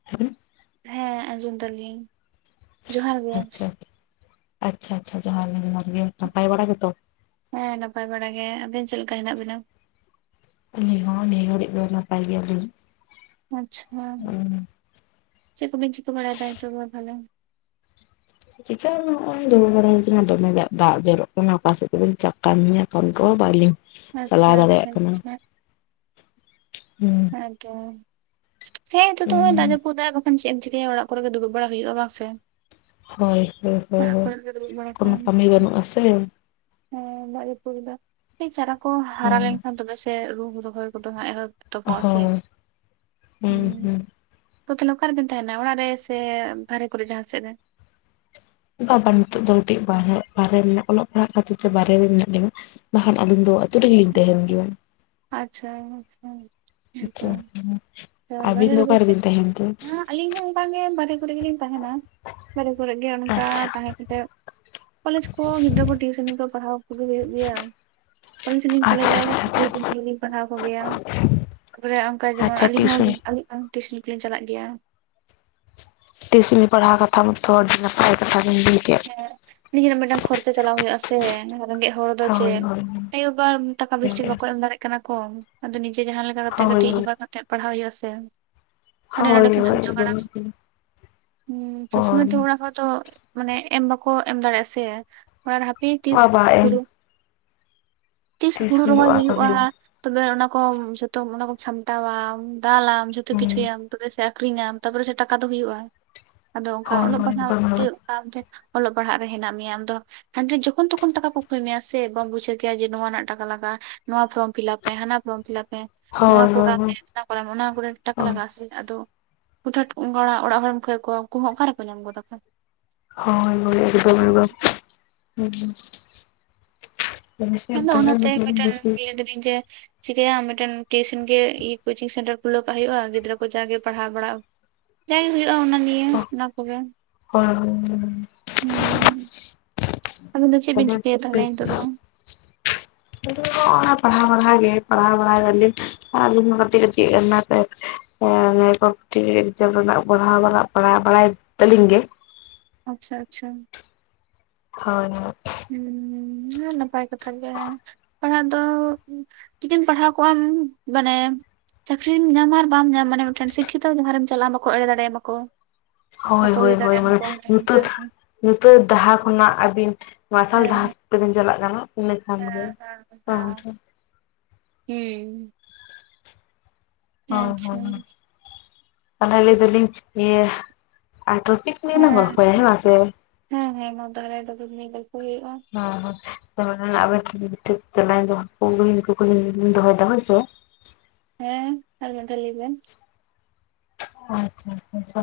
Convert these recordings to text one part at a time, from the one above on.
[inaudible] ᱦᱮᱸ ᱟᱡᱸᱡᱚᱢ ᱫᱟᱞᱤᱧ᱾ ᱡᱚᱦᱟᱨ ᱜᱮ ᱟᱪᱪᱷᱟ ᱟᱪᱪᱷᱟ ᱟᱪᱪᱷᱟ ᱟᱪᱷᱟ ᱡᱚᱦᱟᱨ ᱜᱮ ᱡᱚᱦᱟᱨ ᱜᱮ ᱱᱟᱯᱟᱭ ᱵᱟᱲᱟ ᱜᱮᱛᱚ? ᱦᱮᱸ ᱱᱟᱯᱟᱭ ᱵᱟᱲᱟ ᱜᱮ, ᱟᱵᱮᱱ ᱪᱮᱫ ᱞᱮᱠᱟ ᱦᱮᱱᱟᱜ ᱵᱮᱱᱟ? ᱟᱹᱞᱤᱧ ᱦᱚᱸ ᱱᱤᱭᱟᱹ ᱜᱷᱟᱹᱲᱤᱡ ᱫᱚ ᱱᱟᱯᱟᱭ ᱜᱮᱭᱟ ᱞᱤᱧ᱾ ᱟᱪᱪᱷᱟ, ᱪᱮᱫ ᱠᱚᱵᱮᱱ ᱪᱤᱠᱟᱹ ᱵᱟᱲᱟᱭᱫᱟ ᱱᱤᱛᱚᱜ ᱫᱚ ᱛᱟᱦᱞᱮ? ᱪᱤᱠᱟᱹ ᱦᱚᱸ ᱵᱟᱝ ᱱᱚᱸᱜᱼᱚᱭ ᱫᱩᱲᱩᱵ ᱵᱟᱲᱟ ᱦᱩᱭ ᱠᱟᱱᱟ, ᱟᱫᱚ ᱚᱱᱟᱜᱮ ᱫᱟᱜ ᱡᱚᱨᱚᱜ ᱠᱟᱱᱟ ᱚᱠᱟ ᱥᱮᱫ ᱛᱮᱵᱮᱱ ᱪᱟᱠᱟᱢᱤᱭᱟ ᱠᱚᱢᱤ ᱠᱚᱜᱣᱟ ᱵᱟᱹᱞᱤᱧ ᱟᱪᱪᱷᱟ ᱟᱪᱪᱷᱟ ᱟᱪᱪᱷᱟ᱾ ᱦᱩᱸ᱾ [inaudible] ᱦᱮᱸ ᱱᱤᱛᱚ ᱫᱚ ᱦᱩᱸ ᱫᱟᱜ ᱡᱟᱹᱯᱩᱫᱟᱭ ᱵᱟᱝᱠᱷᱟᱱ ᱪᱮᱫ ᱮᱢ ᱪᱮᱤᱠᱟᱹᱟ ᱚᱲᱟᱜ ᱠᱚ ᱨᱮᱜᱮ ᱫᱩᱵᱩᱵ ᱵᱟᱲᱟ ᱦᱩᱭᱩᱜᱼᱟ ᱵᱟᱝ ᱥᱮ? ᱦᱳᱭ ᱦᱳᱭ ᱦᱳᱭ ᱚᱲᱟᱜ ᱦᱳᱭ ᱠᱚᱨᱮ ᱜᱮ ᱫᱩᱲᱩᱵ ᱵᱟᱲᱟ ᱠᱚ ᱠᱳᱱᱳ ᱠᱟᱹᱢᱤ ᱵᱟᱹᱱᱩᱜ ᱟᱥᱮ? ᱦᱮᱸ ᱫᱟᱜ ᱡᱟᱹᱯᱩ ᱫᱚ ᱪᱟᱨᱟ ᱠᱚ ᱦᱟᱨᱟ ᱦᱩᱸ ᱞᱮᱱᱠᱷᱟᱱ ᱛᱚᱵᱮ ᱥᱮ ᱨᱩ ᱨᱚᱦᱚᱭ ᱠᱚᱫᱚ ᱦᱟᱸᱜ ᱮᱦᱚᱵ ᱛᱚ ᱠᱚᱣᱟ ᱥᱮ ᱦᱳᱭ ᱦᱩᱸ᱾ ᱛᱚ ᱛᱟᱦᱞᱮ ᱚᱠᱟ ᱨᱮᱵᱮᱱ ᱛᱟᱦᱮᱸᱱᱟ ᱚᱲᱟᱜ ᱨᱮ ᱥᱮ ᱵᱟᱦᱨᱮ ᱠᱚᱨᱮ ᱡᱟᱦᱟᱸ ᱥᱮᱫ ᱨᱮ? ᱵᱟᱵᱟ ᱱᱤᱛᱚᱜ ᱫᱚ ᱠᱟᱹᱴᱤᱡ ᱵᱟᱦᱮ ᱵᱟᱦᱨᱮ ᱢᱮᱱᱟᱜ ᱚᱞᱚᱜ ᱯᱟᱲᱦᱟᱜ ᱠᱷᱟᱹᱛᱤᱨ ᱛᱮ ᱵᱟᱦᱨᱮ ᱨᱮ ᱢᱮᱱᱟᱜ ᱞᱤᱧᱟ᱾ ᱵᱟᱠᱷᱟᱱ ᱟᱞᱤᱧ ᱫᱚ ᱟᱹᱛᱩ ᱨᱮᱜᱮᱞᱤᱧ ᱛᱟᱦᱮᱱ ᱜᱮᱭᱟ᱾ ᱟᱪᱷᱟ ᱟᱪᱷᱟ᱾ ᱟᱪᱪᱷᱟ ᱟᱹᱵᱤᱱ ᱫᱚ ᱚᱠᱟᱨ ᱪᱮᱫ ᱨᱮᱵᱤᱱ ᱛᱟᱦᱮᱸᱱ ᱛᱮ? ᱦᱮᱸ ᱟᱹᱞᱤᱧ ᱦᱚᱸ ᱚᱱᱠᱟᱹ ᱜᱮ ᱵᱟᱨᱦᱮ ᱠᱚᱨᱮ ᱜᱮᱞᱤᱧ ᱛᱟᱦᱮᱸᱱᱟ, ᱵᱟᱨᱦᱨᱮ ᱠᱚᱨᱮ ᱜᱮ ᱚᱱᱠᱟ ᱟᱪᱪᱷᱟ ᱛᱟᱦᱮᱸ ᱠᱟᱛᱮ ᱠᱚᱞᱮᱡ ᱠᱚ ᱜᱤᱫᱽᱨᱟᱹ ᱠᱚ ᱴᱤᱭᱩᱥᱚᱱ ᱠᱚ ᱯᱟᱲᱦᱟᱣ ᱠᱚᱜᱮ ᱦᱩᱭᱩᱜ ᱜᱮᱭᱟ, ᱠᱚᱞᱮᱡ ᱦᱚᱞᱤᱧ ᱠᱚᱞᱮᱡᱟ ᱟᱪᱪᱷᱟ ᱟᱪᱪᱷᱟ ᱟᱪᱪᱷᱟ ᱟᱞᱤᱧ ᱯᱟᱲᱦᱟᱣ ᱠᱚᱜᱮᱭᱟ ᱛᱟᱨᱯᱚᱨᱮ ᱚᱱᱠᱟ ᱡᱮᱢᱚᱱ ᱟᱪᱪᱷᱟ ᱟᱹᱞᱤᱧ ᱦᱚᱸ ᱴᱤᱭᱩᱥᱚᱱᱤ ᱟᱹᱞᱤᱧ ᱴᱤᱭᱩᱥᱚᱱ ᱠᱚᱞᱤᱧ ᱪᱟᱞᱟᱜ ᱜᱮᱭᱟ᱾ ᱴᱤᱭᱩᱥᱚᱱ ᱯᱟᱲᱦᱟᱣ ᱠᱟᱛᱷᱟ ᱢᱟᱛᱚ ᱟᱹᱰᱤ ᱱᱟᱯᱟᱭ ᱠᱟᱛᱷᱟ ᱜᱮᱢ ᱞᱟᱹᱭ ᱠᱮᱫ᱾ ᱱᱤᱡᱮᱨᱟᱜ ᱢᱤᱫᱴᱟᱝ ᱠᱷᱚᱨᱪᱚ ᱪᱟᱞᱟᱣ ᱦᱩᱭᱩᱜᱼᱟ ᱥᱮ᱾ ᱨᱮᱸᱜᱮᱡ ᱦᱚᱲ ᱫᱚ ᱦᱳᱭ ᱪᱮᱫ ᱦᱳᱭ ᱟᱭᱚᱵᱟ ᱴᱟᱠᱟ ᱵᱮᱥᱴᱤᱠ ᱵᱟᱠᱚ ᱮᱢ ᱫᱟᱲᱭᱟᱜ ᱠᱟᱱᱟ ᱠᱚ, ᱟᱫᱚ ᱱᱤᱡᱮ ᱡᱟᱦᱟᱸ ᱞᱮᱠᱟ ᱚᱱᱠᱟ ᱠᱟᱛᱮᱜ ᱠᱟᱹᱴᱤᱡ ᱡᱚᱜᱟᱣ ᱠᱟᱛᱮ ᱯᱟᱲᱦᱟᱣ ᱦᱩᱭᱩᱜᱼᱟ ᱥᱮ᱾ ᱦᱟᱸᱰᱮ ᱱᱟᱸᱰᱮ ᱦᱳᱭ ᱠᱷᱚᱱᱟᱜ ᱡᱚᱜᱟᱲᱟᱢ, ᱦᱳᱭ ᱦᱩᱸ ᱥᱚᱵ ᱥᱚᱢᱚᱭ ᱛᱚ ᱦᱳᱭ ᱚᱲᱟᱢ ᱦᱚᱲ ᱛᱚ ᱢᱟᱱᱮ ᱮᱢ ᱵᱟᱠᱚ ᱮᱢ ᱫᱟᱲᱮᱭᱟᱜᱼᱟ ᱥᱮ, ᱟᱨ ᱦᱟᱯᱤ ᱛᱤᱥ ᱵᱟᱵᱟ ᱮᱢ ᱦᱩᱲᱩ ᱛᱤᱥ ᱦᱩᱲᱩ ᱨᱚᱦᱚᱭ ᱦᱩᱭᱩᱜᱼᱟ᱾ ᱛᱚᱵᱮ ᱚᱱᱟ ᱠᱚ ᱡᱚᱛᱚ ᱚᱱᱟ ᱠᱚ ᱥᱟᱢᱴᱟᱣᱟᱢ ᱫᱟᱞᱟᱢ ᱡᱷᱚᱛᱚ ᱦᱩᱸ ᱠᱤᱪᱷᱩᱟᱢ᱾ ᱛᱚᱵᱮ ᱥᱮ ᱟᱠᱷᱨᱤᱧᱟᱢ ᱛᱟᱯᱚᱨᱮ ᱥᱮ ᱴᱟᱠᱟ ᱫᱚ ᱦᱩᱭᱩᱜᱼᱟ, ᱟᱫᱚ ᱚᱱᱠᱟ ᱦᱳᱭ ᱚᱞᱚᱜ ᱦᱳᱭ ᱯᱟᱲᱦᱟᱜ ᱮᱠᱫᱚᱢ [unintelligible] ᱚᱞᱚᱜ ᱯᱟᱲᱦᱟᱜ ᱨᱮ ᱦᱮᱱᱟᱜ ᱢᱮᱭᱟ ᱟᱢ ᱫᱚ᱾ ᱦᱟᱸ ᱡᱚᱠᱷᱚᱱ ᱛᱚᱠᱷᱚᱱ ᱴᱟᱠᱟ ᱠᱚ ᱛᱷᱚᱱᱰᱤᱧ ᱡᱚᱠᱷᱚᱱ ᱡᱚᱠᱷᱚᱱ ᱛᱚᱠᱷᱚᱱ ᱴᱟᱠᱟᱹ ᱠᱚᱭ ᱢᱮᱭᱟ ᱥᱮ ᱵᱟᱢ ᱵᱩᱡᱷᱟᱹᱣ ᱠᱮᱭᱟ ᱡᱮ ᱱᱚᱣᱟ ᱨᱮᱱᱟᱜ ᱴᱟᱠᱟ ᱞᱟᱜᱟᱜᱼᱟ ᱱᱚᱣᱟ ᱯᱷᱚᱨᱚᱢ ᱯᱷᱤᱞᱟᱯ ᱦᱟᱱᱟ ᱯᱷᱨᱚᱢ ᱯᱷᱤᱞᱟᱯ ᱢᱮ ᱱᱚᱣᱟ ᱦᱳᱭ ᱦᱳᱭ ᱠᱚᱨᱟᱣ ᱢᱮ ᱦᱳᱭ ᱠᱚᱨ ᱚᱱᱟ ᱠᱚᱨᱮ ᱴᱟᱠᱟ ᱦᱳᱭ ᱞᱟᱜᱟᱜᱼᱟ ᱟᱥᱮ ᱟᱫᱚ ᱚ ᱫᱷᱟᱹᱴ ᱚᱱᱠᱟ ᱢᱟ ᱚᱲᱟᱜ ᱦᱚᱲᱮᱢ ᱠᱷᱚᱭ ᱠᱚᱣᱟ ᱩᱱᱠᱩ ᱦᱚᱸ ᱚᱠᱟᱨᱮᱠᱚ ᱧᱟᱢ ᱜᱚᱫᱟ ᱠᱚ᱾ [unintelligible] ᱦᱩᱸ ᱴᱟᱲᱤ ᱥᱮᱫ ᱵᱚᱞᱚᱜ ᱫᱚ ᱵᱮᱥᱤ ᱤᱧ ᱡᱮ ᱪᱤᱠᱟᱭᱟᱢ ᱢᱤᱫᱴᱮᱱ ᱴᱤᱭᱩᱥᱚᱱ ᱜᱮ ᱤ ᱠᱚᱪᱤᱝ ᱥᱮᱱᱴᱟᱨ ᱠᱷᱩᱞᱟᱹ ᱠᱟᱜ ᱦᱩᱭᱩᱜᱼᱟ ᱜᱤᱫᱽᱨᱟᱹ ᱠᱚ ᱡᱟᱜᱮ ᱯᱟᱲᱦᱟᱣ ᱵᱟᱲᱟᱜ ᱡᱟᱭ ᱦᱩᱭᱩᱜᱼᱟ ᱚᱱᱟ ᱱᱤᱭᱮ ᱚᱱᱟ ᱠᱚᱜᱮ᱾ [unintelligible] ᱦᱩᱸ ᱟᱹᱵᱤᱱ ᱫᱚ ᱪᱮᱫ ᱦᱳᱭ ᱵᱤᱱ ᱪᱤᱠᱟᱹᱭᱟ ᱛᱟᱦᱚᱞᱮ ᱱᱤᱛᱚᱜ ᱫᱚ? ᱦᱳᱭ [unintelligible] ᱯᱟᱲᱦᱟᱣ ᱜᱮ ᱯᱟᱲᱦᱟᱣ ᱵᱟᱲᱟᱭ ᱫᱟᱞᱤᱧ᱾ ᱦᱚᱸ ᱟᱞᱤᱧ ᱦᱚᱸ ᱠᱟᱹᱴᱤᱡ ᱮᱢᱟ ᱠᱟᱭ ᱠᱚᱢᱯᱤᱴ ᱮᱠᱡᱟᱢ ᱨᱮᱱᱟᱜ ᱯᱟᱲᱦᱟᱣ ᱵᱟᱲᱟᱜ ᱯᱟᱲᱦᱟᱣ ᱵᱟᱲᱟᱭ ᱛᱟᱹᱞᱤᱧ ᱜᱮ᱾ ᱟᱪᱪᱷᱟ ᱟᱪᱪᱷᱟ᱾ ᱦᱚᱭ ᱦᱚᱭ᱾ ᱦᱩᱸ ᱱᱟᱯᱟᱭ ᱠᱟᱛᱷᱟ ᱜᱮ᱾ ᱯᱟᱲᱦᱟᱜ ᱫᱚ ᱪᱤᱠᱤᱢ ᱯᱟᱲᱦᱟᱣ ᱠᱚᱜ ᱟᱢ ᱢᱟᱱᱮ ᱪᱟᱹᱠᱨᱤᱢ ᱧᱟᱢᱟ ᱟᱨ ᱵᱟᱢ ᱧᱟᱢ ᱢᱟᱱᱮ ᱢᱤᱫᱴᱮᱱ ᱥᱤᱠᱷᱤᱛᱚ ᱡᱟᱦᱟᱸᱨᱮᱢ ᱪᱟᱞᱟᱜᱼᱟ ᱵᱟᱠᱚ ᱮᱲᱮ ᱫᱟᱲᱮ ᱟᱢᱟᱠᱚ᱾ ᱦᱚᱭ ᱦᱚᱭ ᱦᱚᱭ ᱢᱟᱱᱮ ᱧᱩᱛᱟᱛ ᱦᱮᱸ ᱧᱩᱛᱟᱹᱛ ᱰᱟᱦᱟ ᱠᱷᱚᱱᱟᱜ ᱟᱹᱵᱤᱱ ᱢᱟᱨᱥᱟᱞ ᱰᱟᱦᱟ ᱦᱮᱸ ᱛᱮᱵᱤᱱ ᱪᱟᱞᱟᱜ ᱠᱟᱱᱟ᱾ ᱤᱱᱟᱹᱠᱷᱟᱱ ᱜᱮ ᱦᱮᱸ ᱦᱮᱸ [unintelligible] ᱦᱩᱸ᱾ ᱦᱚᱭ ᱟᱪᱪᱷᱟ ᱦᱚᱭ ᱚᱱᱟ ᱞᱟᱹᱭ ᱫᱟᱞᱤᱧ ᱤᱭᱟᱹ ᱟᱴᱨᱯᱤᱠ ᱛᱤᱱᱟ ᱵᱚᱨ ᱦᱮᱸ ᱠᱷᱚᱭ ᱦᱮ ᱢᱟᱥᱮ ᱦᱮᱸ ᱦᱮᱸ ᱱᱚᱣᱟ ᱫᱟᱨᱮ ᱫᱚ ᱧᱮᱞ ᱟᱜᱩ ᱠᱚ ᱦᱩᱭᱩᱜᱼᱟ᱾ [unintelligible] ᱛᱟᱞᱟ ᱫᱚᱦᱠᱩ ᱠᱩᱠᱞᱤ ᱫᱚᱦᱚᱭᱮᱫᱟ ᱦᱚᱭᱥᱮ᱾ ᱦᱮᱸ ᱟᱨ ᱢᱤᱫᱷᱟ ᱞᱟᱹᱭᱵᱮᱱ᱾ ᱟᱪᱪᱷᱟ ᱟᱪᱪᱷᱟ᱾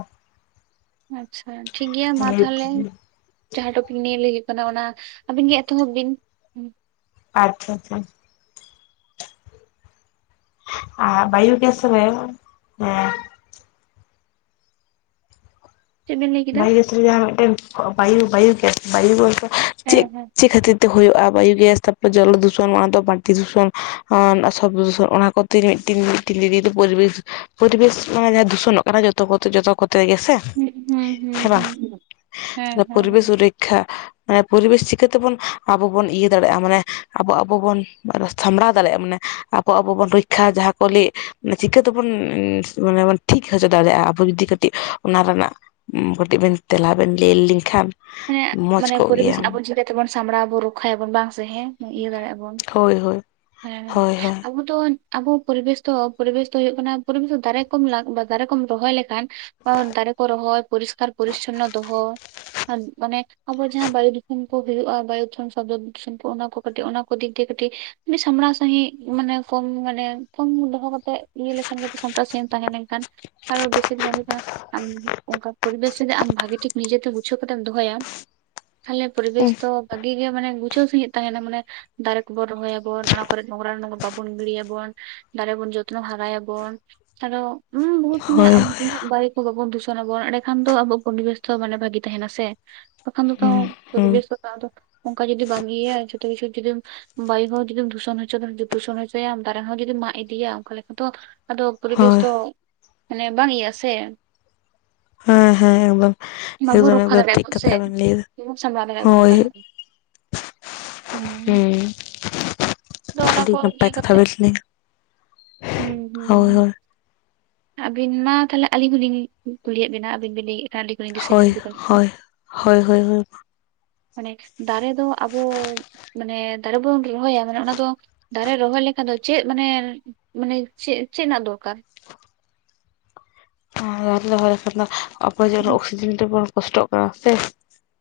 ᱟᱪᱪᱷᱟ ᱴᱷᱤᱠ ᱜᱮᱭᱟ ᱢᱟ ᱞᱟᱹᱭ ᱛᱟᱦᱚᱞᱮ᱾ ᱡᱟᱦᱟᱸ ᱴᱚᱯᱤᱠ ᱱᱤᱭᱟᱹ ᱦᱩᱭᱩᱜ ᱠᱟᱱᱟ ᱚᱱᱟ ᱟᱹᱵᱤᱱ ᱜᱮ ᱮᱛᱚᱦᱚᱵ ᱵᱤᱱ᱾ ᱦᱩᱸ, ᱟᱪᱪᱷᱟ ᱪᱷᱟ ᱪᱷᱟ᱾ ᱟᱨ ᱵᱟᱭᱩ ᱜᱮᱥ ᱨᱮ ᱮᱸ ᱪᱮᱫ ᱵᱤᱱ ᱞᱟᱹᱭ ᱠᱮᱫᱟ? ᱵᱟᱭᱩ ᱜᱮᱥ ᱡᱟᱦᱟᱸ ᱢᱤᱫᱴᱮᱱ ᱵᱟᱭᱩ ᱵᱟᱭᱩ ᱜᱮᱥ ᱵᱟᱭᱩ ᱚᱞᱯᱚ ᱦᱮᱸ ᱪᱮᱫ ᱦᱮᱸ ᱪᱮᱫ ᱠᱷᱟᱹᱛᱤᱨ? ᱛᱮ ᱦᱩᱭᱩᱜ-ᱟ, ᱵᱟᱭᱩᱜᱮᱥ ᱛᱟᱨᱯᱚᱨ ᱡᱚᱞᱚ ᱫᱩᱥᱚᱱᱚᱜ-ᱟ ᱛᱚ ᱵᱟᱲᱛᱤ ᱫᱩᱥᱚᱱ ᱟᱸ ᱥᱚᱵᱽ ᱫᱩᱥᱚᱱ ᱚᱱᱟ ᱠᱚ ᱾ ᱢᱤᱫᱴᱤᱱ ᱢᱤᱫᱴᱮᱱ ᱫᱤᱫᱤ ᱫᱚ ᱯᱚᱨᱤᱵᱮᱥ, ᱯᱚᱨᱤᱵᱮᱥ ᱢᱟᱱᱮ ᱫᱩᱥᱚᱱᱚᱜ ᱠᱟᱱᱟ ᱡᱚᱛᱚ ᱠᱚᱛᱮ ᱡᱚᱛᱚ ᱠᱚᱛᱮ ᱜᱮ ᱥᱮ ᱾ ᱦᱩᱸ ᱦᱩᱸ ᱦᱩᱸ ᱦᱮᱸ ᱵᱟᱝ, ᱦᱩᱸ ᱦᱮᱸ ᱦᱮᱸ ᱦᱮᱸ ᱯᱚᱨᱤᱵᱮᱥ ᱨᱮᱠᱷᱟᱼᱼ ᱢᱟᱱᱮ ᱯᱚᱨᱤᱵᱮᱥ ᱪᱤᱠᱟᱹ ᱛᱮᱵᱚᱱ ᱟᱵᱚ ᱵᱚᱱ ᱤᱭᱟᱹ ᱫᱟᱲᱮᱭᱟᱜ-ᱟ, ᱢᱟᱱᱮ ᱟᱵᱚ ᱟᱵᱚ ᱵᱚᱱ ᱥᱟᱢᱵᱽᱲᱟᱣ ᱫᱟᱲᱮᱭᱟᱜ-ᱟ ᱢᱟᱱᱮᱼᱼ ᱟᱵᱚ ᱟᱵᱚ ᱵᱚᱱ ᱨᱮᱠᱠᱷᱟ ᱡᱟᱦᱟᱸ ᱠᱚ ᱞᱟᱹᱭ, ᱪᱤᱠᱟᱹ ᱛᱮᱵᱚᱱᱻ ᱢᱟᱱᱮ ᱵᱚᱱ ᱴᱷᱤᱠ ᱦᱚᱪᱚ ᱫᱟᱲᱮᱭᱟᱜ-ᱟ ᱟᱵᱚ ᱡᱩᱫᱤ ᱠᱟᱹᱛᱼᱼ ᱴᱤᱡ ᱚᱱᱟ ᱨᱮᱱᱟᱜ ᱦᱩᱛᱤᱡ ᱵᱮᱱ ᱛᱮᱞᱟ ᱵᱮᱱ ᱞᱟᱹᱭ ᱟᱹᱞᱤᱧ ᱠᱷᱟᱱᱼᱼ ᱦᱮᱸᱜ ᱢᱟᱱᱮ ᱯᱚᱨᱤᱵᱮᱥ ᱟᱵᱚ ᱪᱤᱠᱟᱹ ᱛᱮᱵᱚᱱ ᱥᱟᱢᱵᱽᱲᱟ ᱟᱵᱚᱱ ᱨᱚᱠᱠᱷᱟᱭ ᱟᱵᱚᱱ ᱵᱟᱝ ᱥᱮ ᱦᱮᱸ ᱾ ᱤᱭᱟᱹ ᱫᱟᱲᱮᱭᱟᱜ-ᱟ ᱵᱚᱱ, ᱦᱳᱭ ᱦᱳᱭ ᱦᱮᱸ ᱦᱳᱭ ᱦᱳᱭ ᱟᱵᱚᱼᱼ ᱫᱚ ᱟᱵᱚ ᱯᱚᱨᱤᱵᱮᱥ ᱫᱚ ᱯᱚᱨᱤᱵᱮᱥ ᱫᱚ ᱦᱩᱭᱩᱜ ᱠᱟᱱᱟ ᱯᱚᱨᱤᱵᱮᱥ ᱫᱚ ᱫᱟᱨᱮ ᱠᱚᱢ ᱞᱟᱠ, ᱫᱟᱨᱮ ᱠᱚᱢ ᱨᱚᱦᱚᱭ ᱞᱮᱠᱷᱟᱱᱼᱼ ᱚ ᱫᱟᱨᱮ ᱠᱚ ᱨᱚᱦᱚᱭ, ᱯᱚᱨᱤᱥᱠᱟᱨ ᱯᱚᱨᱤᱪᱪᱷᱚᱱᱱᱚ ᱫᱚᱦᱚ ᱾ ᱟᱫ ᱢᱟᱱᱮ ᱟᱵᱚ ᱡᱟᱦᱟᱸ ᱵᱟᱭᱩ ᱫᱷᱩᱥᱚᱱ ᱠᱚ ᱦᱩᱭᱩᱜ-ᱟ, ᱵᱟᱭᱩ ᱫᱷᱚᱱ ᱥᱚᱵᱽᱫᱚ ᱫᱷᱩᱥᱚᱱ ᱠᱚ ᱚᱱᱟ ᱠᱚ ᱠᱟᱹᱴᱤᱡ, ᱚᱱᱟ ᱠᱚ ᱫᱤᱠ ᱫᱤᱭᱮ ᱠᱟᱹᱴᱤᱡᱼᱼ ᱟᱹᱰᱤ ᱥᱟᱢᱲᱟᱣ ᱥᱟᱺᱦᱤᱡ ᱢᱟᱱᱮ ᱯᱷᱚᱢ ᱢᱟᱱᱮ ᱯᱷᱚᱢ ᱫᱚᱦᱚ ᱠᱟᱛᱮᱜ ᱤᱭᱟᱹ ᱞᱮᱠᱷᱟᱱ ᱜᱮ ᱥᱟᱢᱴᱟᱣ ᱥᱟᱺᱦᱤᱡ ᱮᱢ ᱛᱟᱦᱮᱸ ᱞᱮᱱᱠᱷᱟᱱᱼᱼ ᱟᱨᱚ ᱵᱮᱥᱤᱨ ᱵᱷᱟᱜᱽ ᱦᱩᱭᱩᱜ ᱠᱟᱱᱟ ᱟᱢ ᱚᱱᱠᱟ ᱯᱚᱨᱤᱵᱮᱥ ᱨᱮ ᱟᱢ ᱵᱷᱟᱜᱮ ᱴᱷᱤᱠ ᱱᱤᱡᱮ ᱛᱮ ᱵᱩᱡᱽᱼᱼ ᱥᱩᱠᱷ ᱨᱮᱢ ᱫᱚᱦᱚᱭᱟ, ᱛᱟᱦᱚᱞᱮ ᱯᱚᱨᱤᱵᱮᱥ ᱫᱚᱼᱼ ᱵᱷᱟᱜᱤ ᱜᱮ ᱢᱟᱱᱮ ᱜᱩᱪᱷᱟᱹᱣ ᱥᱟᱺᱦᱤᱡ ᱛᱟᱦᱮᱱᱟ ᱢᱟᱱᱮ, ᱫᱟᱨᱮ ᱠᱚ ᱵᱚᱱ ᱨᱚᱦᱚᱭ ᱟᱵᱚᱱ ᱚᱱᱟ ᱠᱚᱨᱮᱜ ᱱᱚᱝᱨᱟ ᱠᱚ ᱵᱟᱵᱚᱱ ᱜᱤᱲᱤᱭᱟ ᱵᱚᱱ ᱾ ᱫᱟᱨᱮ ᱵᱚᱱ ᱡᱚᱛᱱᱚ ᱦᱟᱨᱟᱭᱟ ᱵᱚᱱ, ᱟᱨᱚᱼᱼ ᱦᱩᱸ ᱵᱩᱦᱩᱛ ᱢᱚᱱᱮ ᱦᱳᱭ ᱰᱟᱹᱭᱩ ᱠᱚ ᱵᱟᱵᱚᱱ ᱫᱩᱥᱚᱱ ᱟᱵᱚᱱ, ᱮᱸᱰᱮ ᱠᱷᱟᱱ ᱫᱚ ᱟᱵᱚ ᱯᱚᱨᱤᱵᱮᱥ ᱛᱚ ᱢᱟᱱᱮ ᱵᱷᱟᱹᱜᱤᱼᱼ ᱛᱟᱦᱮᱱᱟ ᱥᱮ, ᱛᱚᱠᱷᱟᱱ ᱫᱚ ᱛᱚ ᱦᱳᱭ ᱯᱚᱨᱤᱵᱮᱥ ᱫᱚ ᱵᱟᱝ ᱫᱚ ᱚᱱᱠᱟ ᱡᱩᱫᱤ ᱵᱟᱝ ᱤᱭᱟᱹᱭᱟ ᱡᱷᱚᱛᱚ ᱠᱤᱪᱷᱩ ᱡᱩᱫᱤᱢᱼᱼ ᱵᱟᱭᱩ ᱦᱚᱸ ᱡᱩᱫᱤᱢ ᱫᱷᱩᱥᱚᱱ ᱦᱚᱪᱚ, ᱫᱷᱩᱥᱚᱱ ᱦᱚᱪᱚᱭᱟᱢ ᱫᱟᱨᱮ ᱦᱚᱸ ᱡᱩᱫᱤ ᱢᱟᱜ ᱤᱫᱤᱭᱟ ᱚᱱᱠᱟ ᱞᱮᱠᱟ ᱫᱚᱼᱼ ᱟᱫᱚ ᱯᱚᱨᱤᱵᱮᱥ ᱦᱳᱭ ᱫᱚ, ᱢᱟᱱᱮ ᱵᱟᱝ ᱤᱭᱟᱹᱜ-ᱟ ᱥᱮ ᱾ ᱟ ᱦᱮᱸ ᱦᱮᱸ ᱵᱟᱸᱝ ᱵᱟᱵᱚ ᱨᱚᱠᱠᱷᱟ ᱫᱟᱲᱮᱭᱟᱜ ᱵᱚᱱ ᱥᱮ, ᱵᱟᱵᱚᱱ ᱥᱟᱢᱵᱟᱣ ᱫᱟᱲᱮᱭᱟᱜ ᱵᱚᱱ ᱱᱚᱝᱠᱟᱼᱼ ᱦᱳᱭ ᱞᱮᱠᱟ ᱦᱮᱸ ᱦᱩᱸ ᱫᱚ ᱚᱱᱟ ᱟᱹᱰᱤ ᱠᱚ ᱱᱟᱯᱟᱭ ᱤᱭᱟᱹ ᱠᱟᱛᱷᱟ ᱠᱟᱛᱮᱫ, ᱵᱮᱱ ᱞᱟᱹᱭ ᱦᱩᱸ ᱦᱩᱸ ᱦᱳᱭ ᱦᱩᱸ ᱦᱳᱭ ᱾ ᱟᱹᱵᱤᱱ ᱢᱟ ᱛᱟᱞᱦᱮ ᱟᱹᱞᱤᱧ ᱦᱚᱸ ᱞᱤᱧ ᱠᱩᱞᱤᱭᱮᱫ ᱵᱤᱱᱟ, ᱟᱹᱵᱤᱱ ᱵᱤᱱ ᱞᱟᱹᱭᱮᱫᱼᱟ ᱼᱼ [unintelligible] ᱠᱚᱞᱤᱧ ᱫᱤᱥᱟᱹ ᱦᱳᱭ ᱧᱟᱢ ᱠᱮᱫᱟ ᱾ ᱦᱳᱭ ᱦᱳᱭ ᱦᱳᱭ ᱦᱳᱭ ᱢᱟᱱᱮ ᱫᱟᱨᱮ ᱫᱚ ᱟᱵᱚᱼᱼ ᱢᱟᱱᱮ ᱫᱟᱨᱮ ᱵᱚᱱ ᱨᱚᱦᱚᱭᱟ, ᱢᱟᱱᱮ ᱚᱱᱟ ᱫᱚ ᱫᱟᱨᱮ ᱨᱚᱦᱚᱭ ᱞᱮᱠᱷᱟᱱ ᱫᱚ ᱪᱮᱫ ᱢᱟᱱᱮᱼᱼ ᱢᱟᱱᱮ ᱪᱮᱫ, ᱪᱮᱫ ᱨᱮᱱᱟᱜ ᱫᱚᱨᱠᱟᱨ? [unintelligible] ᱟᱵᱚ ᱡᱮ ᱨᱚᱜᱽ ᱦᱩᱸ ᱚᱠᱥᱤᱡᱮᱱ ᱛᱮ ᱵᱚᱱ ᱠᱚᱥᱴᱚᱜ ᱠᱟᱱᱟ ᱥᱮ ᱾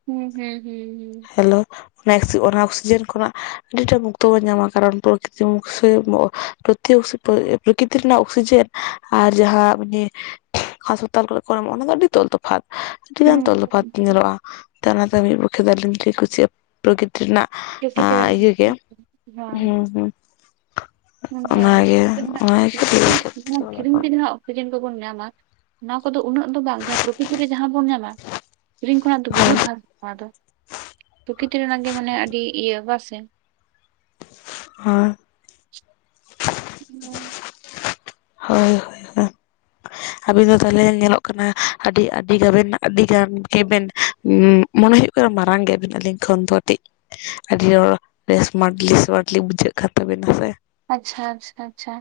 ᱦᱩᱸ ᱦᱩᱸ ᱦᱩᱸ ᱦᱩᱸ ᱾ ᱦᱮᱞᱳ [unintelligible] ᱚᱠᱥᱤᱡᱮᱱ ᱠᱷᱚᱱᱟᱜ ᱾ ᱟᱹᱰᱤᱴᱟᱜ ᱢᱩᱠᱛᱚ ᱵᱚᱱ ᱧᱟᱢᱟ, ᱠᱟᱨᱚᱱ ᱛᱚ ᱠᱤᱪᱷᱩ ᱯᱨᱚᱨᱤᱛ [unintelligible] ᱯᱨᱚᱠᱨᱤᱛᱤ ᱨᱮᱱᱟᱜ ᱚᱠᱥᱤᱡᱮᱱ ᱟᱨ ᱡᱟᱦᱟᱸ [unintelligible] ᱦᱟᱸᱥᱯᱟᱛᱟᱞ ᱠᱚᱨᱮᱜ ᱠᱚ ᱮᱢᱚᱜ-ᱟ, ᱚᱱᱟ ᱫᱚ ᱟᱹᱰᱤ ᱛᱚᱞ ᱛᱚᱯᱷᱟᱛ ᱾ ᱟᱹᱰᱤ ᱜᱟᱱ ᱦᱩᱸ ᱛᱚᱞ ᱛᱚᱯᱷᱟᱛ ᱧᱮᱞᱚᱜ-ᱟ, ᱚᱱᱟ ᱛᱮ ᱢᱤᱫ ᱯᱚᱠᱠᱷᱮ ᱫᱚ ᱟᱹᱞᱤᱧ ᱴᱷᱤᱡ ᱠᱩ ᱪᱤᱛᱼᱼ ᱯᱨᱚᱠᱨᱤᱛᱤ ᱨᱮᱱᱟᱜ ᱯᱨᱚᱠᱤᱛᱤ ᱟᱸ ᱨᱮᱱᱟᱜ ᱤᱭᱟᱹ ᱜᱮᱭᱟ, ᱦᱮᱸ ᱦᱮᱸᱼᱼ ᱢᱮᱱ ᱟᱹᱧ [unintelligible] ᱠᱤᱨᱤᱧ ᱛᱮ ᱦᱳᱭ ᱦᱟᱸᱜ ᱚᱠᱥᱤᱡᱮᱱ ᱠᱚ ᱵᱚᱱ ᱧᱟᱢᱟ᱾ ᱚᱱᱟ ᱠᱚᱫᱚ ᱩᱱᱟᱹᱜ ᱫᱚ ᱵᱟᱝ, ᱡᱟᱦᱟᱸ ᱯᱨᱚᱠᱨᱤᱛᱤ ᱨᱮ ᱡᱟᱦᱟᱸ ᱵᱚᱱ ᱧᱟᱢᱟ ᱾ ᱠᱤᱨᱤᱧ ᱠᱷᱚᱱᱟᱜ ᱫᱚ ᱵᱚᱦᱩᱛ ᱟ ᱟᱴᱟ, ᱯᱨᱚᱠᱤᱛᱤ ᱨᱮᱱᱟᱜ ᱜᱮ ᱢᱟᱱᱮ ᱟᱹᱰᱤ ᱤᱭᱟᱹ ᱵᱟ ᱥᱮᱼᱼ ᱦᱮᱸ [inaudible] ᱦᱳᱭᱳ [inaudible] ᱟᱵᱤᱱ ᱫᱚ ᱛᱟᱞᱦᱮ ᱧᱮᱞᱚᱜ ᱠᱟᱱᱟ ᱟᱹᱰᱤ ᱟᱹᱰᱤ ᱜᱟᱱᱵᱮᱱ ᱟᱹᱰᱤ ᱜᱟᱱ ᱜᱮ ᱵᱮᱱ ᱩᱸᱜᱼᱼ ᱢᱚᱱᱮ ᱦᱩᱭᱩᱜ ᱠᱟᱱᱟ ᱢᱟᱨᱟᱝ ᱜᱮᱭᱟ ᱵᱤᱱ ᱟᱹᱞᱤᱧ ᱠᱷᱚᱱ ᱫᱚ ᱟᱹᱰᱤᱡᱼᱼ ᱟᱹᱰᱤ ᱨᱚᱲ ᱥᱢᱟᱴᱞᱤ ᱥᱢᱟᱴᱞᱤ ᱵᱩᱡᱷᱟᱹᱜ ᱠᱟᱱ ᱛᱟᱵᱤᱱᱟ ᱥᱮ ᱾ ᱟᱪᱪᱷᱟ ᱟᱪᱪᱷᱟ ᱟᱪᱪᱷᱟ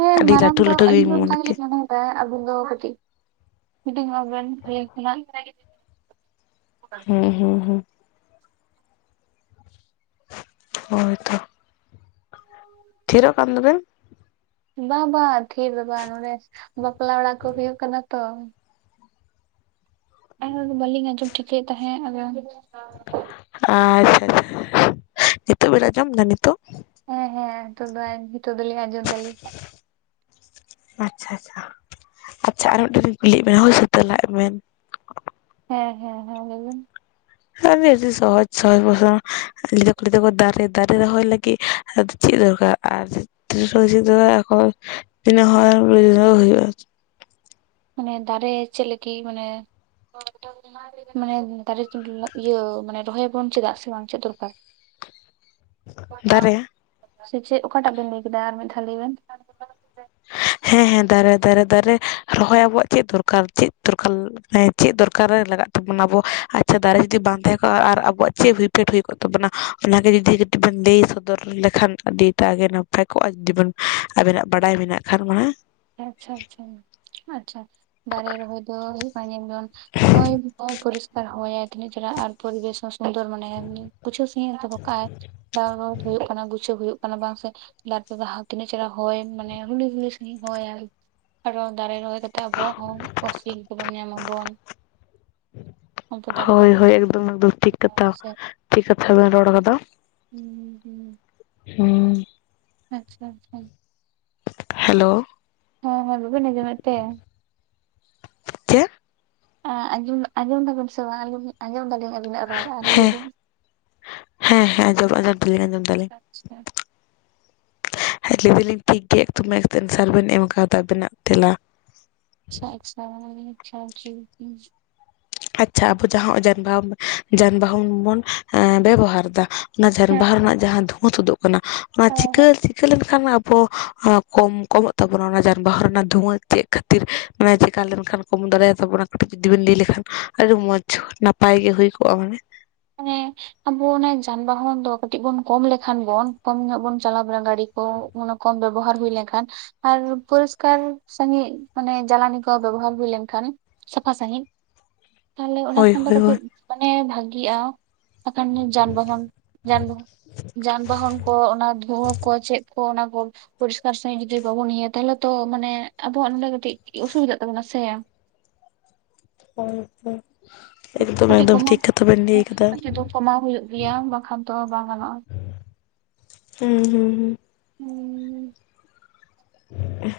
ᱦᱮᱸ ᱟᱹᱰᱤ ᱢᱟᱨᱟᱝ ᱞᱟᱹᱴᱩ ᱫᱚ ᱞᱟᱹᱴᱩ ᱟᱹᱞᱤᱧ ᱫᱚ ᱚᱱᱠᱟ ᱢᱚᱱᱮ ᱠᱮᱫ ᱜᱮᱞᱤᱧ ᱢᱚᱱᱮᱣ ᱟᱵᱤᱱ ᱫᱚ ᱠᱟᱹᱴᱤᱡ ᱦᱩᱰᱤᱧ ᱚᱜ-ᱟ ᱵᱮᱱ ᱟᱹᱞᱤᱧ ᱠᱷᱚᱱᱟᱜ ᱾ ᱦᱩᱸ ᱦᱩᱸ ᱦᱩᱸ ᱾ ᱦᱳᱭ ᱛᱚ ᱾ ᱛᱷᱤᱨᱚᱜ ᱠᱟᱱ ᱫᱚᱵᱮᱱ ᱾ ᱵᱟᱝ ᱵᱟᱝ ᱛᱷᱤᱨ ᱫᱚ ᱵᱟᱝ ᱱᱚᱰᱮ ᱵᱟᱯᱞᱟ ᱚᱲᱟᱜ ᱠᱚ ᱦᱩᱭᱩᱜ ᱠᱟᱱᱟ ᱛᱚ ᱾ [unintelligible] ᱟᱫᱚ ᱵᱟᱹᱞᱤᱧ ᱟᱸᱡᱚᱢ ᱴᱷᱤᱠᱟᱹᱭᱮᱫ ᱛᱟᱦᱮᱸᱫ ᱟᱫᱚ ᱟᱪᱪᱷᱟ ᱟᱪᱪᱷᱟ, [inaudible] ᱱᱤᱛᱚᱜ ᱵᱤᱱ ᱟᱸᱡᱚᱢ ᱮᱫᱟ ᱱᱤᱛᱚᱜ? ᱦᱮᱸ ᱦᱮᱸ ᱱᱤᱛᱚᱜ ᱫᱚ ᱱᱤᱛᱚᱜ ᱫᱚ ᱞᱤᱧ ᱟᱸᱡᱚᱢ ᱫᱟᱞᱤᱧ ᱾ ᱟᱪᱪᱷᱟ ᱟᱪᱷᱟ ᱾ ᱟᱪᱪᱷᱟ ᱟᱨ ᱢᱤᱫᱴᱮᱱ ᱞᱤᱧ ᱠᱩᱞᱤᱭᱮᱫ ᱵᱮᱱᱟ ᱦᱳᱭ ᱥᱮ ᱛᱮᱞᱟ ᱮᱢ ᱵᱮᱱ ᱾ ᱦᱮᱸ ᱦᱮᱸ ᱦᱮᱸ ᱞᱟᱹᱭ ᱵᱮᱱ ᱾ ᱟᱹᱰᱤ ᱟᱹᱰᱤ ᱥᱚᱦᱚᱡᱽ ᱥᱚᱦᱚᱡᱽ ᱯᱚᱥᱱᱚ [unintelligible] ᱫᱟᱠᱚ ᱫᱟᱨᱮ ᱫᱟᱨᱮ ᱨᱟᱦᱚᱭ ᱞᱟᱹᱜᱤᱫ ᱟᱫᱚ ᱪᱮᱫ ᱫᱚᱨᱠᱟᱨ ᱟᱨ ᱪᱮᱫ [unintelligible] ᱫᱚ ᱮᱠᱷᱚᱱ ᱤᱱᱟᱹ ᱦᱚᱸ ᱢᱤᱞᱟᱹᱣ ᱦᱩᱭᱩᱜᱼᱟ ᱾ ᱢᱟᱱᱮ ᱫᱟᱨᱮ ᱪᱮᱫ ᱞᱟᱹᱜᱤᱫ ᱢᱟᱱᱮ ᱢᱟᱱᱮ ᱫᱟᱨᱮ [unintelligible] ᱤᱭᱟᱹ ᱢᱟᱱᱮ ᱨᱚᱦᱚᱭ ᱟᱵᱚᱱ ᱪᱮᱫᱟᱜ ᱥᱮ ᱵᱟᱝ ᱪᱮᱫ ᱫᱚᱨᱠᱟᱨ? ᱫᱟᱨᱮ ᱥᱮ ᱪᱮᱫ ᱚᱠᱟᱴᱟᱜ ᱵᱮᱱ ᱞᱟᱹᱭ ᱠᱮᱫᱟ ᱟᱨ ᱢᱤᱫ ᱫᱷᱟᱹᱣ ᱞᱟᱹᱭ ᱵᱮᱱ? ᱦᱮᱸ ᱦᱮᱸ ᱫᱟᱨᱮ ᱫᱟᱨᱮ ᱫᱟᱨᱮ ᱨᱚᱦᱚᱭ ᱟᱵᱚᱣᱟᱜ ᱪᱮᱫ ᱫᱚᱨᱠᱟᱨ ᱪᱮᱫ ᱫᱚᱨᱠᱟᱨ ᱦᱮᱸ? ᱪᱮᱫ ᱫᱚᱨᱠᱟᱨ ᱨᱮ ᱞᱟᱜᱟᱜ ᱛᱟᱵᱚᱱᱟ ᱟᱵᱚ ᱟᱪᱪᱷᱟ ᱫᱟᱨᱮ ᱡᱩᱫᱤ ᱵᱟᱝ ᱛᱟᱦᱮᱸ ᱠᱚᱜᱼᱟ ᱟᱨ ᱟᱵᱚᱣᱟᱜ ᱪᱮᱫ [unintelligible] ᱦᱩᱭ ᱠᱚᱜ ᱛᱟᱵᱚᱱᱟ ᱚᱱᱟᱜᱮ ᱡᱩᱫᱤ ᱠᱟᱹᱴᱤᱡ ᱵᱚᱱ ᱞᱟᱹᱭ ᱥᱚᱫᱚᱨ ᱞᱮᱠᱷᱟᱱ ᱟᱹᱰᱤ ᱴᱟᱜ ᱜᱮ ᱱᱟᱯᱟᱭ ᱠᱚᱜᱼᱟ ᱡᱩᱫᱤ ᱵᱮᱱ ᱟᱵᱮᱱᱟᱜ ᱵᱟᱰᱟᱭ ᱢᱮᱱᱟᱜ ᱠᱷᱟᱱ ᱢᱟ ᱾ ᱟᱪᱪᱷᱟ ᱟᱪᱪᱷᱟ, ᱟᱪᱪᱷᱟ ᱫᱟᱨᱮ ᱨᱚᱦᱚᱭ ᱫᱚ ᱦᱩᱭᱩᱜ ᱠᱟᱱᱟ ᱡᱮᱢᱚᱱ ᱦᱚᱭ [unintelligible] ᱯᱚᱨᱤᱥᱠᱟᱨ ᱦᱚᱭᱟᱭ ᱛᱤᱱᱟᱹᱜ ᱪᱮᱦᱨᱟ ᱟᱨ ᱯᱚᱨᱵᱮᱥ ᱱᱚᱥ ᱥᱩᱱᱫᱩᱨ ᱢᱟᱱᱮ [unintelligible] ᱯᱩᱪᱷᱟᱹᱣ ᱥᱟᱦᱤᱡ ᱫᱚᱦᱚ ᱠᱟᱜ ᱟᱭ ᱾ ᱫᱟᱣ [unintelligible] ᱠᱚ ᱦᱩᱭᱩᱜ ᱠᱟᱱᱟ ᱜᱩᱪᱷᱟᱹᱣ ᱦᱩᱭᱩᱜ ᱠᱟᱱᱟ ᱵᱟᱝ ᱥᱮ‌ ᱛᱟᱨᱯᱚᱨᱮ ᱵᱟᱦᱟ ᱛᱤᱱᱟᱹᱜ ᱪᱮᱦᱨᱟ ᱦᱚᱭ ᱢᱟᱱᱮ ᱦᱩᱞᱩᱭ ᱦᱩᱞᱩᱭ ᱥᱟᱦᱤᱡ ᱾ ᱦᱚᱭᱟᱭ ᱟᱨᱚ ᱫᱟᱨᱮ ᱨᱚᱦᱚᱭ ᱠᱟᱛᱮᱫ ᱟᱵᱚᱣᱟᱜ ᱦᱚᱸ ᱚᱠᱥᱤᱡᱮᱱ ᱠᱚᱵᱚᱱ ᱧᱟᱢ ᱟᱵᱚᱱ ᱾ ᱟᱵᱚ ᱫᱟᱨᱮ ᱦᱳᱭ ᱵᱟᱝ ᱦᱳᱭ ᱠᱷᱟᱡ ᱮᱠᱫᱚᱢ ᱮᱠᱫᱚᱢ ᱴᱷᱤᱠ ᱠᱟᱛᱷᱟ [unintelligible] ᱴᱷᱤᱠ ᱠᱟᱛᱷᱟ ᱵᱮᱱ ᱨᱚᱲ ᱟᱠᱟᱫᱟ ᱾ ᱦᱩᱸ ᱾ ᱦᱩᱸ ᱾ ᱟᱪᱪᱷᱟ ᱟᱪᱪᱷᱟ ᱾ ᱦᱮᱞᱳ ᱾ ᱦᱮᱸ ᱦᱮᱸ ᱵᱟᱹᱵᱤᱱ ᱟᱸᱡᱚᱢ ᱮᱫ ᱛᱮ? ᱪᱮᱫ? ᱟᱡᱚᱸ ᱟᱸᱡᱚᱢ ᱮᱫᱟ ᱵᱤᱱ ᱥᱮ ᱵᱟᱝ ᱟᱸᱡᱚᱢ ᱫᱟᱞᱤᱧ ᱟᱹᱵᱤᱱᱟᱜ ᱨᱚᱲ ᱟᱨ ᱞᱟᱹᱭ ᱦᱮᱸ ᱵᱤᱱ ᱾ ᱦᱮᱸ ᱦᱮᱸ ᱟᱸᱡᱚᱢ ᱟᱸᱡᱚᱢ ᱫᱟᱞᱤᱧ ᱟᱸᱡᱚᱢ ᱾ ᱟᱪᱪᱷᱟ ᱟᱪᱪᱷᱟ ᱾ ᱦᱮᱸ ᱞᱟᱹᱭ ᱫᱟᱞᱤᱧ ᱴᱷᱤᱠ ᱜᱮ ᱮᱠᱫᱚᱢ [unintelligible] ᱮᱱᱥᱟᱨ ᱵᱮᱱ ᱮᱢ ᱠᱟᱫᱟ ᱟᱵᱮᱱᱟᱜ ᱛᱮᱞᱟ ᱾ ᱟᱪᱪᱷᱟ ᱟᱪᱪᱷᱟ, ᱟᱪᱪᱷᱟ [unintelligible] ᱟᱪᱪᱷᱟ ᱟᱵᱚ ᱡᱟᱦᱟᱸ ᱦᱚᱜ-ᱚᱭ ᱡᱟᱱᱵᱟᱦᱟ ᱡᱟᱱᱵᱟᱦᱚᱱ ᱵᱚᱱ ᱮᱸ ᱵᱮᱵᱚᱦᱟᱨ ᱫᱟ ᱚᱱᱟ ᱡᱟᱱ ᱵᱟᱦᱟ ᱦᱮᱸ ᱨᱮᱱᱟᱜ ᱡᱟᱦᱟᱸ ᱫᱷᱩᱣᱟᱹ ᱛᱩᱫᱩᱜ ᱠᱟᱱᱟ ᱚᱱᱟ ᱦᱮᱸ ᱪᱤᱠᱟᱹ ᱦᱮᱸ ᱪᱤᱠᱟᱹ ᱞᱮᱱ ᱠᱷᱟᱱ ᱢᱟ ᱟᱵᱚ ᱠᱚᱢ ᱠᱚᱢᱚᱜ ᱛᱟᱵᱚᱱᱟ ᱚᱱᱟ ᱡᱟᱱᱵᱟᱦᱟ ᱨᱮᱱᱟᱜ ᱫᱷᱩᱣᱟᱹ ᱪᱮᱫ ᱠᱷᱟᱹᱛᱤᱨ? ᱢᱟᱱᱮ ᱪᱤᱠᱟ ᱞᱮᱱ ᱠᱷᱟᱱ ᱠᱚᱢ ᱫᱟᱲᱮᱭᱟ ᱛᱟᱵᱚᱱᱟ ᱠᱟᱹᱴᱤᱡ ᱡᱩᱫᱤ ᱵᱮᱱ ᱞᱟᱹᱭ ᱞᱮᱠᱷᱟᱱ ᱾ ᱟᱹᱰᱤ ᱢᱚᱸᱡᱽ ᱱᱟᱯᱟᱭ ᱜᱮ ᱦᱩᱭ ᱠᱚᱜ-ᱟ ᱢᱟᱱᱮ᱾ ᱦᱮᱸ ᱟᱵᱚ ᱚᱱᱮ ᱡᱟᱱᱵᱟᱦᱚᱱ ᱫᱚ ᱠᱟᱹᱴᱤᱡ ᱵᱚᱱ ᱠᱚᱢ ᱞᱮᱠᱷᱟᱱ ᱵᱚᱱ ᱠᱚᱢ ᱧᱚᱜ ᱵᱚᱱ ᱪᱟᱞᱟᱣ ᱵᱟᱲᱟ ᱫᱟᱲᱤ ᱠᱚ ᱩᱱᱟ ᱠᱚᱢ ᱵᱮᱵᱚᱦᱟᱨ ᱦᱩᱭ ᱞᱮᱝᱠᱷᱟᱱ ᱟᱨ ᱯᱚᱨᱤᱥᱠᱟᱨ ᱥᱟᱺᱦᱤᱜ ᱢᱟᱱᱮ ᱡᱟᱞᱟᱱᱤ ᱠᱚ ᱵᱮᱵᱚᱦᱟᱨ ᱦᱩᱭ ᱞᱮᱝᱠᱷᱟᱱ ᱥᱟᱯᱷᱟ ᱥᱟᱺᱦᱤᱡ ᱛᱟᱦᱞᱮ ᱚᱱᱟ ᱦᱳᱭ ᱠᱷᱟᱱ ᱫᱚ ᱦᱳᱭ ᱦᱳᱭ ᱠᱟᱹᱴᱤᱡ ᱢᱟᱱᱮ ᱵᱷᱟᱹᱜᱤᱜ-ᱟ᱾ ᱮᱠᱷᱟᱱ ᱱᱮ ᱡᱟᱱᱵᱟᱦᱚᱱ ᱡᱟᱱᱵᱟᱦᱚᱱ ᱡᱟᱱᱵᱟᱦᱚᱱ ᱠᱚ ᱚᱱᱟ ᱫᱷᱩᱣᱟᱹ ᱠᱚ ᱪᱮᱜ ᱠᱚ ᱚᱱᱟ ᱠᱚ ᱯᱚᱨᱤᱥᱠᱟᱨ ᱥᱟᱺᱦᱤᱡ ᱡᱩᱫᱤ ᱵᱟᱵᱚᱱ ᱤᱭᱟᱹᱭᱟ ᱛᱟᱦᱞᱮ ᱛᱚ ᱢᱟᱱᱮ ᱟᱵᱚᱣᱟᱜ ᱱᱚᱰᱮ ᱠᱟᱹᱴᱤᱡ ᱚᱥᱩᱵᱤ ᱫᱟᱜ ᱛᱟᱵᱚᱱᱟ ᱥᱮ᱾ ᱦᱳᱭ ᱠᱮ ᱠᱟᱹᱴᱤᱡ ᱠᱚᱢᱟᱣ ᱠᱟᱹᱴᱤ ᱫᱚ ᱠᱚᱢᱟᱣ ᱦᱳᱭᱳᱜ ᱜᱮᱭᱟ ᱵᱟᱠᱷᱟᱱ ᱛᱚ ᱵᱟᱝ ᱜᱟᱱᱚᱜ-ᱟ᱾ ᱦᱩᱸ ᱦᱩᱸ ᱦᱩᱸ ᱦᱩᱸ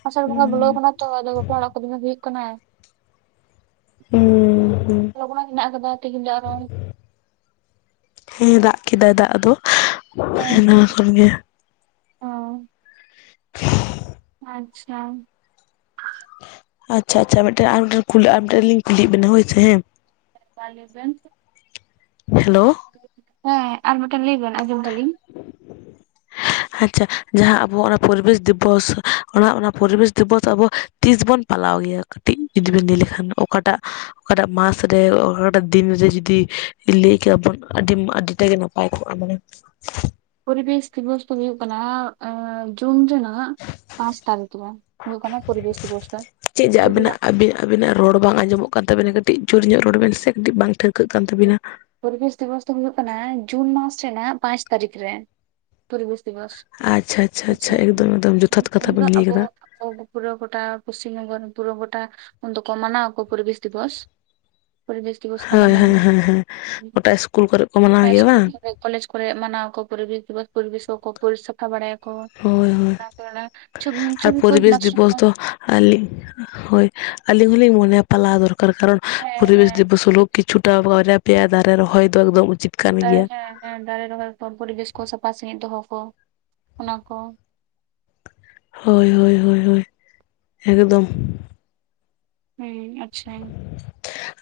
ᱟᱥᱟᱲ ᱵᱚᱸᱜᱟ ᱵᱚᱞᱚᱣ ᱦᱩᱸ ᱠᱟᱱᱟ ᱛᱚ ᱟᱫᱚ ᱵᱟᱯᱞᱟ ᱚᱲᱟᱜ ᱠᱚ ᱫᱚᱢᱮ ᱦᱩᱭᱩᱜ ᱠᱟᱱᱟ᱾ ᱦᱩᱸ ᱦᱩᱸ ᱞᱚᱜᱱᱚ ᱦᱮᱱᱟᱜ ᱠᱟᱫᱟ ᱛᱮᱦᱮᱧ ᱫᱚ ᱟᱨᱚ᱾ ᱦᱮᱸ ᱫᱟᱜ ᱠᱮᱫᱟᱭ ᱫᱟᱜ ᱫᱚ ᱚ ᱱᱟ ᱠᱷᱚᱱᱜᱮ᱾ [inaudible] ᱟᱪᱪᱷᱟ ᱟᱪᱪᱷᱟ ᱟᱪᱪᱷᱟ ᱢᱮᱜᱴᱮᱱ ᱟᱨ ᱢᱤᱫᱴᱮᱱ ᱠᱩᱞᱤ ᱟᱯᱰᱮᱴ ᱠᱩᱞᱤᱭᱮᱜ ᱵᱮᱱᱟ ᱦᱳᱭ ᱥᱮ ᱦᱮᱸ? ᱢᱟ ᱞᱮ ᱵᱮᱱ ᱦᱮᱞᱳ ᱦᱮᱸ ᱟᱨ ᱢᱮᱴᱮᱱ ᱞᱮᱭ ᱵᱮᱱ ᱟᱸᱡᱚᱢ ᱫᱟᱞᱤᱧ᱾ ᱟᱪᱪᱷᱟ ᱡᱟᱦᱟᱸ ᱟᱵᱚᱣᱟᱜ ᱚᱱᱟ ᱯᱚᱨᱤᱵᱮᱥ ᱫᱤᱵᱚᱥ ᱚᱱᱟ ᱚᱱᱟ ᱯᱚᱨᱤᱵᱮᱥ ᱫᱤᱵᱚᱥ ᱟᱵᱚ ᱛᱤᱥ ᱵᱚᱱ ᱯᱟᱞᱟᱣ ᱜᱮᱭᱟ? ᱠᱟᱹᱴᱤᱡ ᱡᱩᱫᱤ ᱵᱤᱱ ᱞᱮ ᱞᱮᱠᱷᱟᱱ ᱚᱠᱟᱴᱟᱜ ᱚᱠᱟᱴᱟᱜ ᱢᱟᱥ ᱨᱮ ᱚᱠᱟᱴᱟᱜ ᱫᱤᱱᱨᱮ ᱡᱩᱫᱤ ᱞᱮ ᱠᱮᱭᱟᱵᱚᱱ ᱟᱹᱰᱤ ᱟᱹᱰᱤ ᱴᱟᱜᱮ ᱱᱟᱯᱟᱭ ᱠᱚᱜ-ᱟ ᱢᱟᱱᱮ᱾ [inaudible] ᱯᱚᱨᱤᱵᱮᱥ ᱫᱤᱵᱚᱥ ᱫᱚ ᱦᱩᱭᱩᱜ ᱠᱟᱱᱟ ᱮ ᱡᱩᱱ ᱨᱮᱱᱟᱜ ᱦᱟᱜ ᱯᱟᱸᱪ ᱛᱟᱹᱨᱤᱠᱷ ᱨᱮ ᱦᱩᱭᱩᱜ ᱠᱟᱱᱟ ᱯᱚᱨᱤᱵᱮᱥ ᱫᱤᱵᱚᱥ ᱴᱤ ᱪᱮᱫ ᱡᱮ ᱟᱵᱤᱱᱟᱜ ᱟᱵᱤᱱ ᱟᱵᱤᱱᱟᱜ ᱨᱚᱲ ᱵᱟᱝ ᱟᱸᱡᱚᱢᱚᱜ ᱠᱟᱱ ᱛᱟᱹᱵᱤᱱᱟ ᱠᱟᱹᱴᱤᱡ ᱡᱳᱨ ᱧᱚᱜ ᱨᱚᱲ ᱵᱤᱱ ᱥᱮ ᱠᱟᱹᱴᱤᱡ ᱵᱟᱝ ᱴᱷᱟᱹᱣᱠᱟᱹᱜ ᱠᱟᱱ ᱛᱟᱹᱵᱤᱱᱟ ᱯᱚᱨᱤᱵᱮᱥ ᱫᱤᱵᱚᱥ ᱫᱚ ᱦᱩᱭᱩᱜ ᱠᱟᱱᱟ ᱡᱩᱱ ᱢᱟᱥ ᱨᱮᱱᱟᱜ ᱯᱟᱸᱪ ᱛᱟᱹᱨᱤᱠᱷ ᱨᱮ᱾ ᱯᱩᱨᱵᱮᱥ ᱫᱤᱵᱚᱥ ᱟᱪᱪᱷᱟ ᱟᱪᱪᱷᱟ ᱮᱠᱫᱚᱢ ᱮᱠᱫᱚᱢ ᱡᱚᱛᱷᱟᱛ ᱠᱟᱛᱷᱟ ᱩᱱᱫᱚ ᱵᱮᱱ ᱞᱟᱹᱭ ᱟᱵᱚ ᱠᱟᱫᱟ ᱚ ᱯᱩᱨᱟᱹ ᱜᱚᱴᱟ ᱯᱩᱥᱪᱤᱢ ᱯᱚᱝᱚ ᱨᱮᱱ ᱯᱩᱨᱟᱹ ᱜᱚᱴᱟ ᱩᱱ ᱫᱚᱠᱚ ᱢᱟᱱᱟᱣᱟᱠᱚ ᱯᱚᱨᱤᱵᱮᱥ ᱫᱤᱵᱚᱥ᱾ ᱯᱚᱨᱤᱵᱮᱥ ᱫᱤᱵᱚᱥ ᱠᱟᱱᱟ ᱦᱳᱭ ᱦᱮᱸ ᱢᱮᱱᱛᱮ ᱦᱮᱸ ᱦᱮᱸ ᱦᱮᱸ ᱜᱚᱴᱟ ᱤᱥᱠᱩᱞ ᱠᱚᱨᱮᱜ ᱠᱚ ᱢᱟᱱᱟᱣ ᱜᱮᱭᱟ ᱤᱥᱠᱩᱞ ᱵᱟᱝ᱾ ᱠᱚᱞᱮᱡᱽ ᱠᱚᱨᱮᱜ ᱢᱟᱱᱟᱣ ᱟᱠᱚ ᱯᱚᱨᱤᱵᱮᱥ ᱫᱤᱵᱚᱥ ᱯᱚᱨᱤᱵᱮᱥ ᱠᱚᱠᱚ ᱯᱳᱨᱤᱫ ᱥᱟᱯᱷᱟ ᱵᱟᱲᱟᱭᱟᱠᱚ ᱦᱳᱭ ᱦᱳᱭ ᱚᱱᱟ ᱠᱚᱨᱮᱱᱟᱜ ᱪᱷᱚᱵᱤ ᱟᱨ ᱪᱷᱚᱵᱤ ᱯᱚᱨᱤᱵᱮᱥ ᱫᱤᱵᱚᱥ ᱫᱚ ᱟᱹᱞᱤᱧ ᱦᱳᱭ ᱟᱹᱞᱤᱧ ᱦᱚᱸᱞᱤᱧ ᱢᱚᱱᱮᱭᱟ ᱯᱟᱞᱟᱣ ᱫᱚᱨᱠᱟᱨ ᱠᱟᱨᱚᱱ ᱦᱮᱸ ᱯᱚᱨᱤᱵᱮᱥ ᱦᱮᱸ ᱫᱤᱵᱚᱥ ᱦᱳᱞᱳ ᱠᱤᱪᱷᱩᱴᱟ ᱵᱟᱨᱭᱟ ᱯᱮᱭᱟ ᱫᱟᱨᱮ ᱨᱚᱦᱚᱭ ᱫᱚ ᱮᱠᱫᱚᱢ ᱩᱪᱤᱛ ᱠᱟᱱ ᱚᱝᱠᱟ ᱜᱮᱭᱟ ᱦᱮᱸ ᱦᱮᱸ ᱫᱟᱨᱮ ᱨᱚᱦᱚᱭ ᱠᱚ ᱯᱚᱨᱤᱵᱮᱥ ᱠᱚ ᱥᱟᱯᱷᱟ ᱥᱟᱹᱦᱤᱡ ᱫᱚᱦᱚ ᱠᱚ ᱚᱱᱟ ᱠᱚ᱾ ᱦᱳᱭ ᱦᱳᱭ ᱦᱳᱭ ᱦᱳᱭ ᱮᱠᱫᱚᱢ᱾ ᱦᱩᱸ ᱟᱪᱪᱷᱟ᱾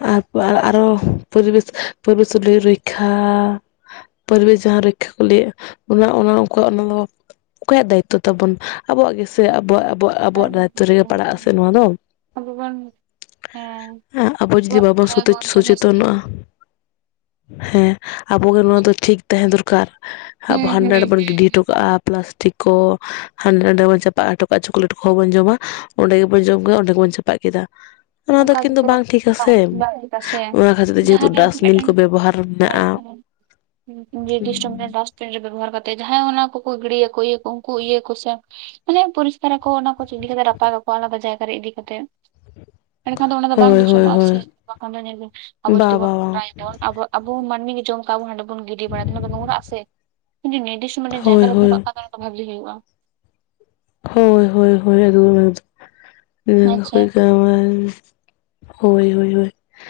ᱟᱨ ᱯᱚ ᱟᱨᱚ ᱯᱚᱨᱤᱵᱮᱥ ᱯᱚᱨᱤᱵᱮᱥ ᱨᱚᱡᱠᱷᱟ ᱯᱚᱨᱤᱵᱮᱥ ᱡᱟᱦᱟᱸ ᱨᱚᱡᱠᱠᱷᱟ ᱠᱚ ᱞᱟᱹᱭᱮᱜ-ᱟ ᱚᱱᱟ ᱚᱱᱟ ᱩᱱᱠᱩᱣᱟᱜ ᱚᱱᱟ ᱫᱚ ᱚᱠᱚᱭᱟᱜ ᱫᱟᱭᱤᱛᱛᱚ ᱛᱟᱵᱚᱱ ᱟᱵᱚᱣᱟᱜ ᱜᱮᱥᱮ ᱟᱵᱚᱣᱟᱜ ᱟᱵᱚᱣᱟᱜ ᱟᱵᱚᱣᱟᱜ ᱫᱟᱭᱤᱛᱛᱚ ᱨᱮᱜᱮ ᱯᱟᱲᱟᱜ ᱟᱥᱮ ᱱᱚᱣᱟ ᱫᱚ᱾ ᱟᱵᱚ ᱵᱚᱱ ᱦᱮᱸ, ᱟᱵᱚ ᱡᱩᱫᱤ ᱵᱚᱱ ᱵᱟᱵᱚᱱ ᱥᱚᱛᱮᱡ ᱨᱚᱠᱷᱟᱭᱟᱵᱚᱱ ᱛᱚᱵᱮ ᱥᱮ ᱦᱩᱸ ᱥᱚᱪᱮᱛᱚᱱᱚᱜ-ᱟ ᱦᱮᱸ ᱟᱵᱚᱜᱮ ᱱᱚᱣᱟ ᱫᱚ ᱴᱷᱤᱠ ᱛᱟᱦᱮᱸ ᱫᱚᱨᱠᱟᱨ ᱟᱵᱚ ᱦᱟᱸᱰᱮ ᱦᱩᱸ ᱱᱟᱰᱮ ᱵᱚᱱ ᱜᱤᱰᱤ ᱦᱚᱴᱚ ᱠᱟᱜ-ᱟ ᱯᱞᱟᱥᱴᱤᱠ ᱠᱚ ᱦᱟᱸᱰᱮ ᱱᱟᱰᱮ ᱵᱚᱱ ᱪᱟᱯᱟᱜ ᱦᱚᱴᱚ ᱠᱟᱜᱼᱟ ᱪᱚᱠᱞᱮᱴ ᱠᱚᱦᱚᱸ ᱵᱚᱱ ᱡᱚᱢᱟ ᱚᱸᱰᱮ ᱜᱮᱵᱚᱱ ᱡᱚᱢ ᱜᱮᱭᱟ ᱚᱸᱰᱮ ᱜᱮᱵᱚᱱᱼᱼ ᱪᱟᱯᱟᱜ ᱠᱮᱫᱟ ᱚᱱᱟ ᱫᱚ ᱚᱱᱠᱟ ᱚᱱᱟᱼᱼ ᱠᱤᱱᱛᱩ ᱛᱮᱫᱚ ᱵᱟᱝ ᱴᱷᱤᱠ ᱟᱥᱮ ᱵᱟᱝ ᱴᱷᱤᱠᱟ ᱥᱮ ᱚᱱᱟ ᱠᱷᱟᱹᱛᱤᱨ ᱛᱮ ᱡᱮᱦᱩᱛᱩ ᱡᱟᱦᱟᱸᱨᱮ ᱰᱟᱥᱴᱵᱤᱱ ᱠᱚ ᱵᱮᱵᱚᱦᱟᱨ ᱢᱮᱱᱟᱜᱼᱟ᱾ ᱱᱤᱨᱛᱤᱥᱛᱷᱚ ᱢᱤᱫᱴᱟᱝ ᱫᱟᱥᱼᱼ ᱨᱮ ᱵᱮᱵᱚᱦᱟᱨ ᱠᱟᱛᱮᱫ ᱡᱟᱦᱟᱸᱭ ᱚᱱᱟ ᱠᱚ ᱜᱤᱲᱤᱭᱟᱠᱚ ᱤᱭᱟᱹ ᱠᱚ ᱩᱱᱠᱩ ᱤᱭᱟᱹ ᱠᱚ ᱥᱮᱼᱼ ᱩᱱᱟᱹᱜ ᱯᱚᱨᱤᱥᱠᱟᱨ ᱟᱠᱚ ᱚᱱᱟ ᱠᱚ ᱪ ᱤᱫᱤ ᱠᱟᱛᱮ ᱨᱟᱯᱟᱜᱟᱠᱚ ᱟᱞᱟᱫᱟ ᱡᱟᱭᱜᱟ ᱨᱮ ᱤᱫᱤ ᱠᱟᱛᱮᱼᱼ ᱮᱱᱰᱮᱠᱷᱟᱱ ᱫᱚ ᱚᱱᱟ ᱫᱚ ᱵᱟᱝ ᱦᱳᱭ ᱦᱳᱭ ᱫᱩᱥᱚᱱᱚᱜᱼᱟ ᱦᱳᱭ ᱥᱮ ᱵᱟᱠᱷᱟᱱ ᱫᱚ ᱧᱮᱞᱵᱤᱱ ᱟᱵᱚ ᱵᱟ ᱡᱩᱫᱤ ᱵᱟ ᱵᱚᱱ ᱵᱟᱝ [unintelligible] ᱟᱵᱚᱣᱟᱜᱼᱼ ᱟᱵᱚ ᱢᱟᱹᱱᱢᱤ ᱜᱮ ᱡᱚᱢ ᱠᱟᱜ ᱵᱚᱱ ᱦᱟᱸᱰᱮ ᱵᱚᱱ ᱜᱤᱰᱤ ᱵᱟᱲᱟᱭ ᱫᱟ ᱚᱱᱟ ᱫᱚ ᱱᱚᱝᱨᱟᱜ ᱟᱥᱮ ᱡᱚᱫᱤ ᱱᱤᱨᱛᱤᱥᱴᱷᱚ ᱢᱤᱴᱟᱝ ᱡᱟᱭᱜᱟ ᱦᱳᱭ ᱨᱮᱼᱼ ᱦᱳᱭ ᱵᱷᱟᱞᱮ ᱦᱩᱭᱩᱜᱼᱟ᱾ ᱦᱳᱭ ᱦᱳᱭ ᱦᱳᱭ ᱟᱪᱪᱷᱟ [unintelligible] ᱦᱳᱭ ᱦᱳᱭ ᱦᱳᱭ,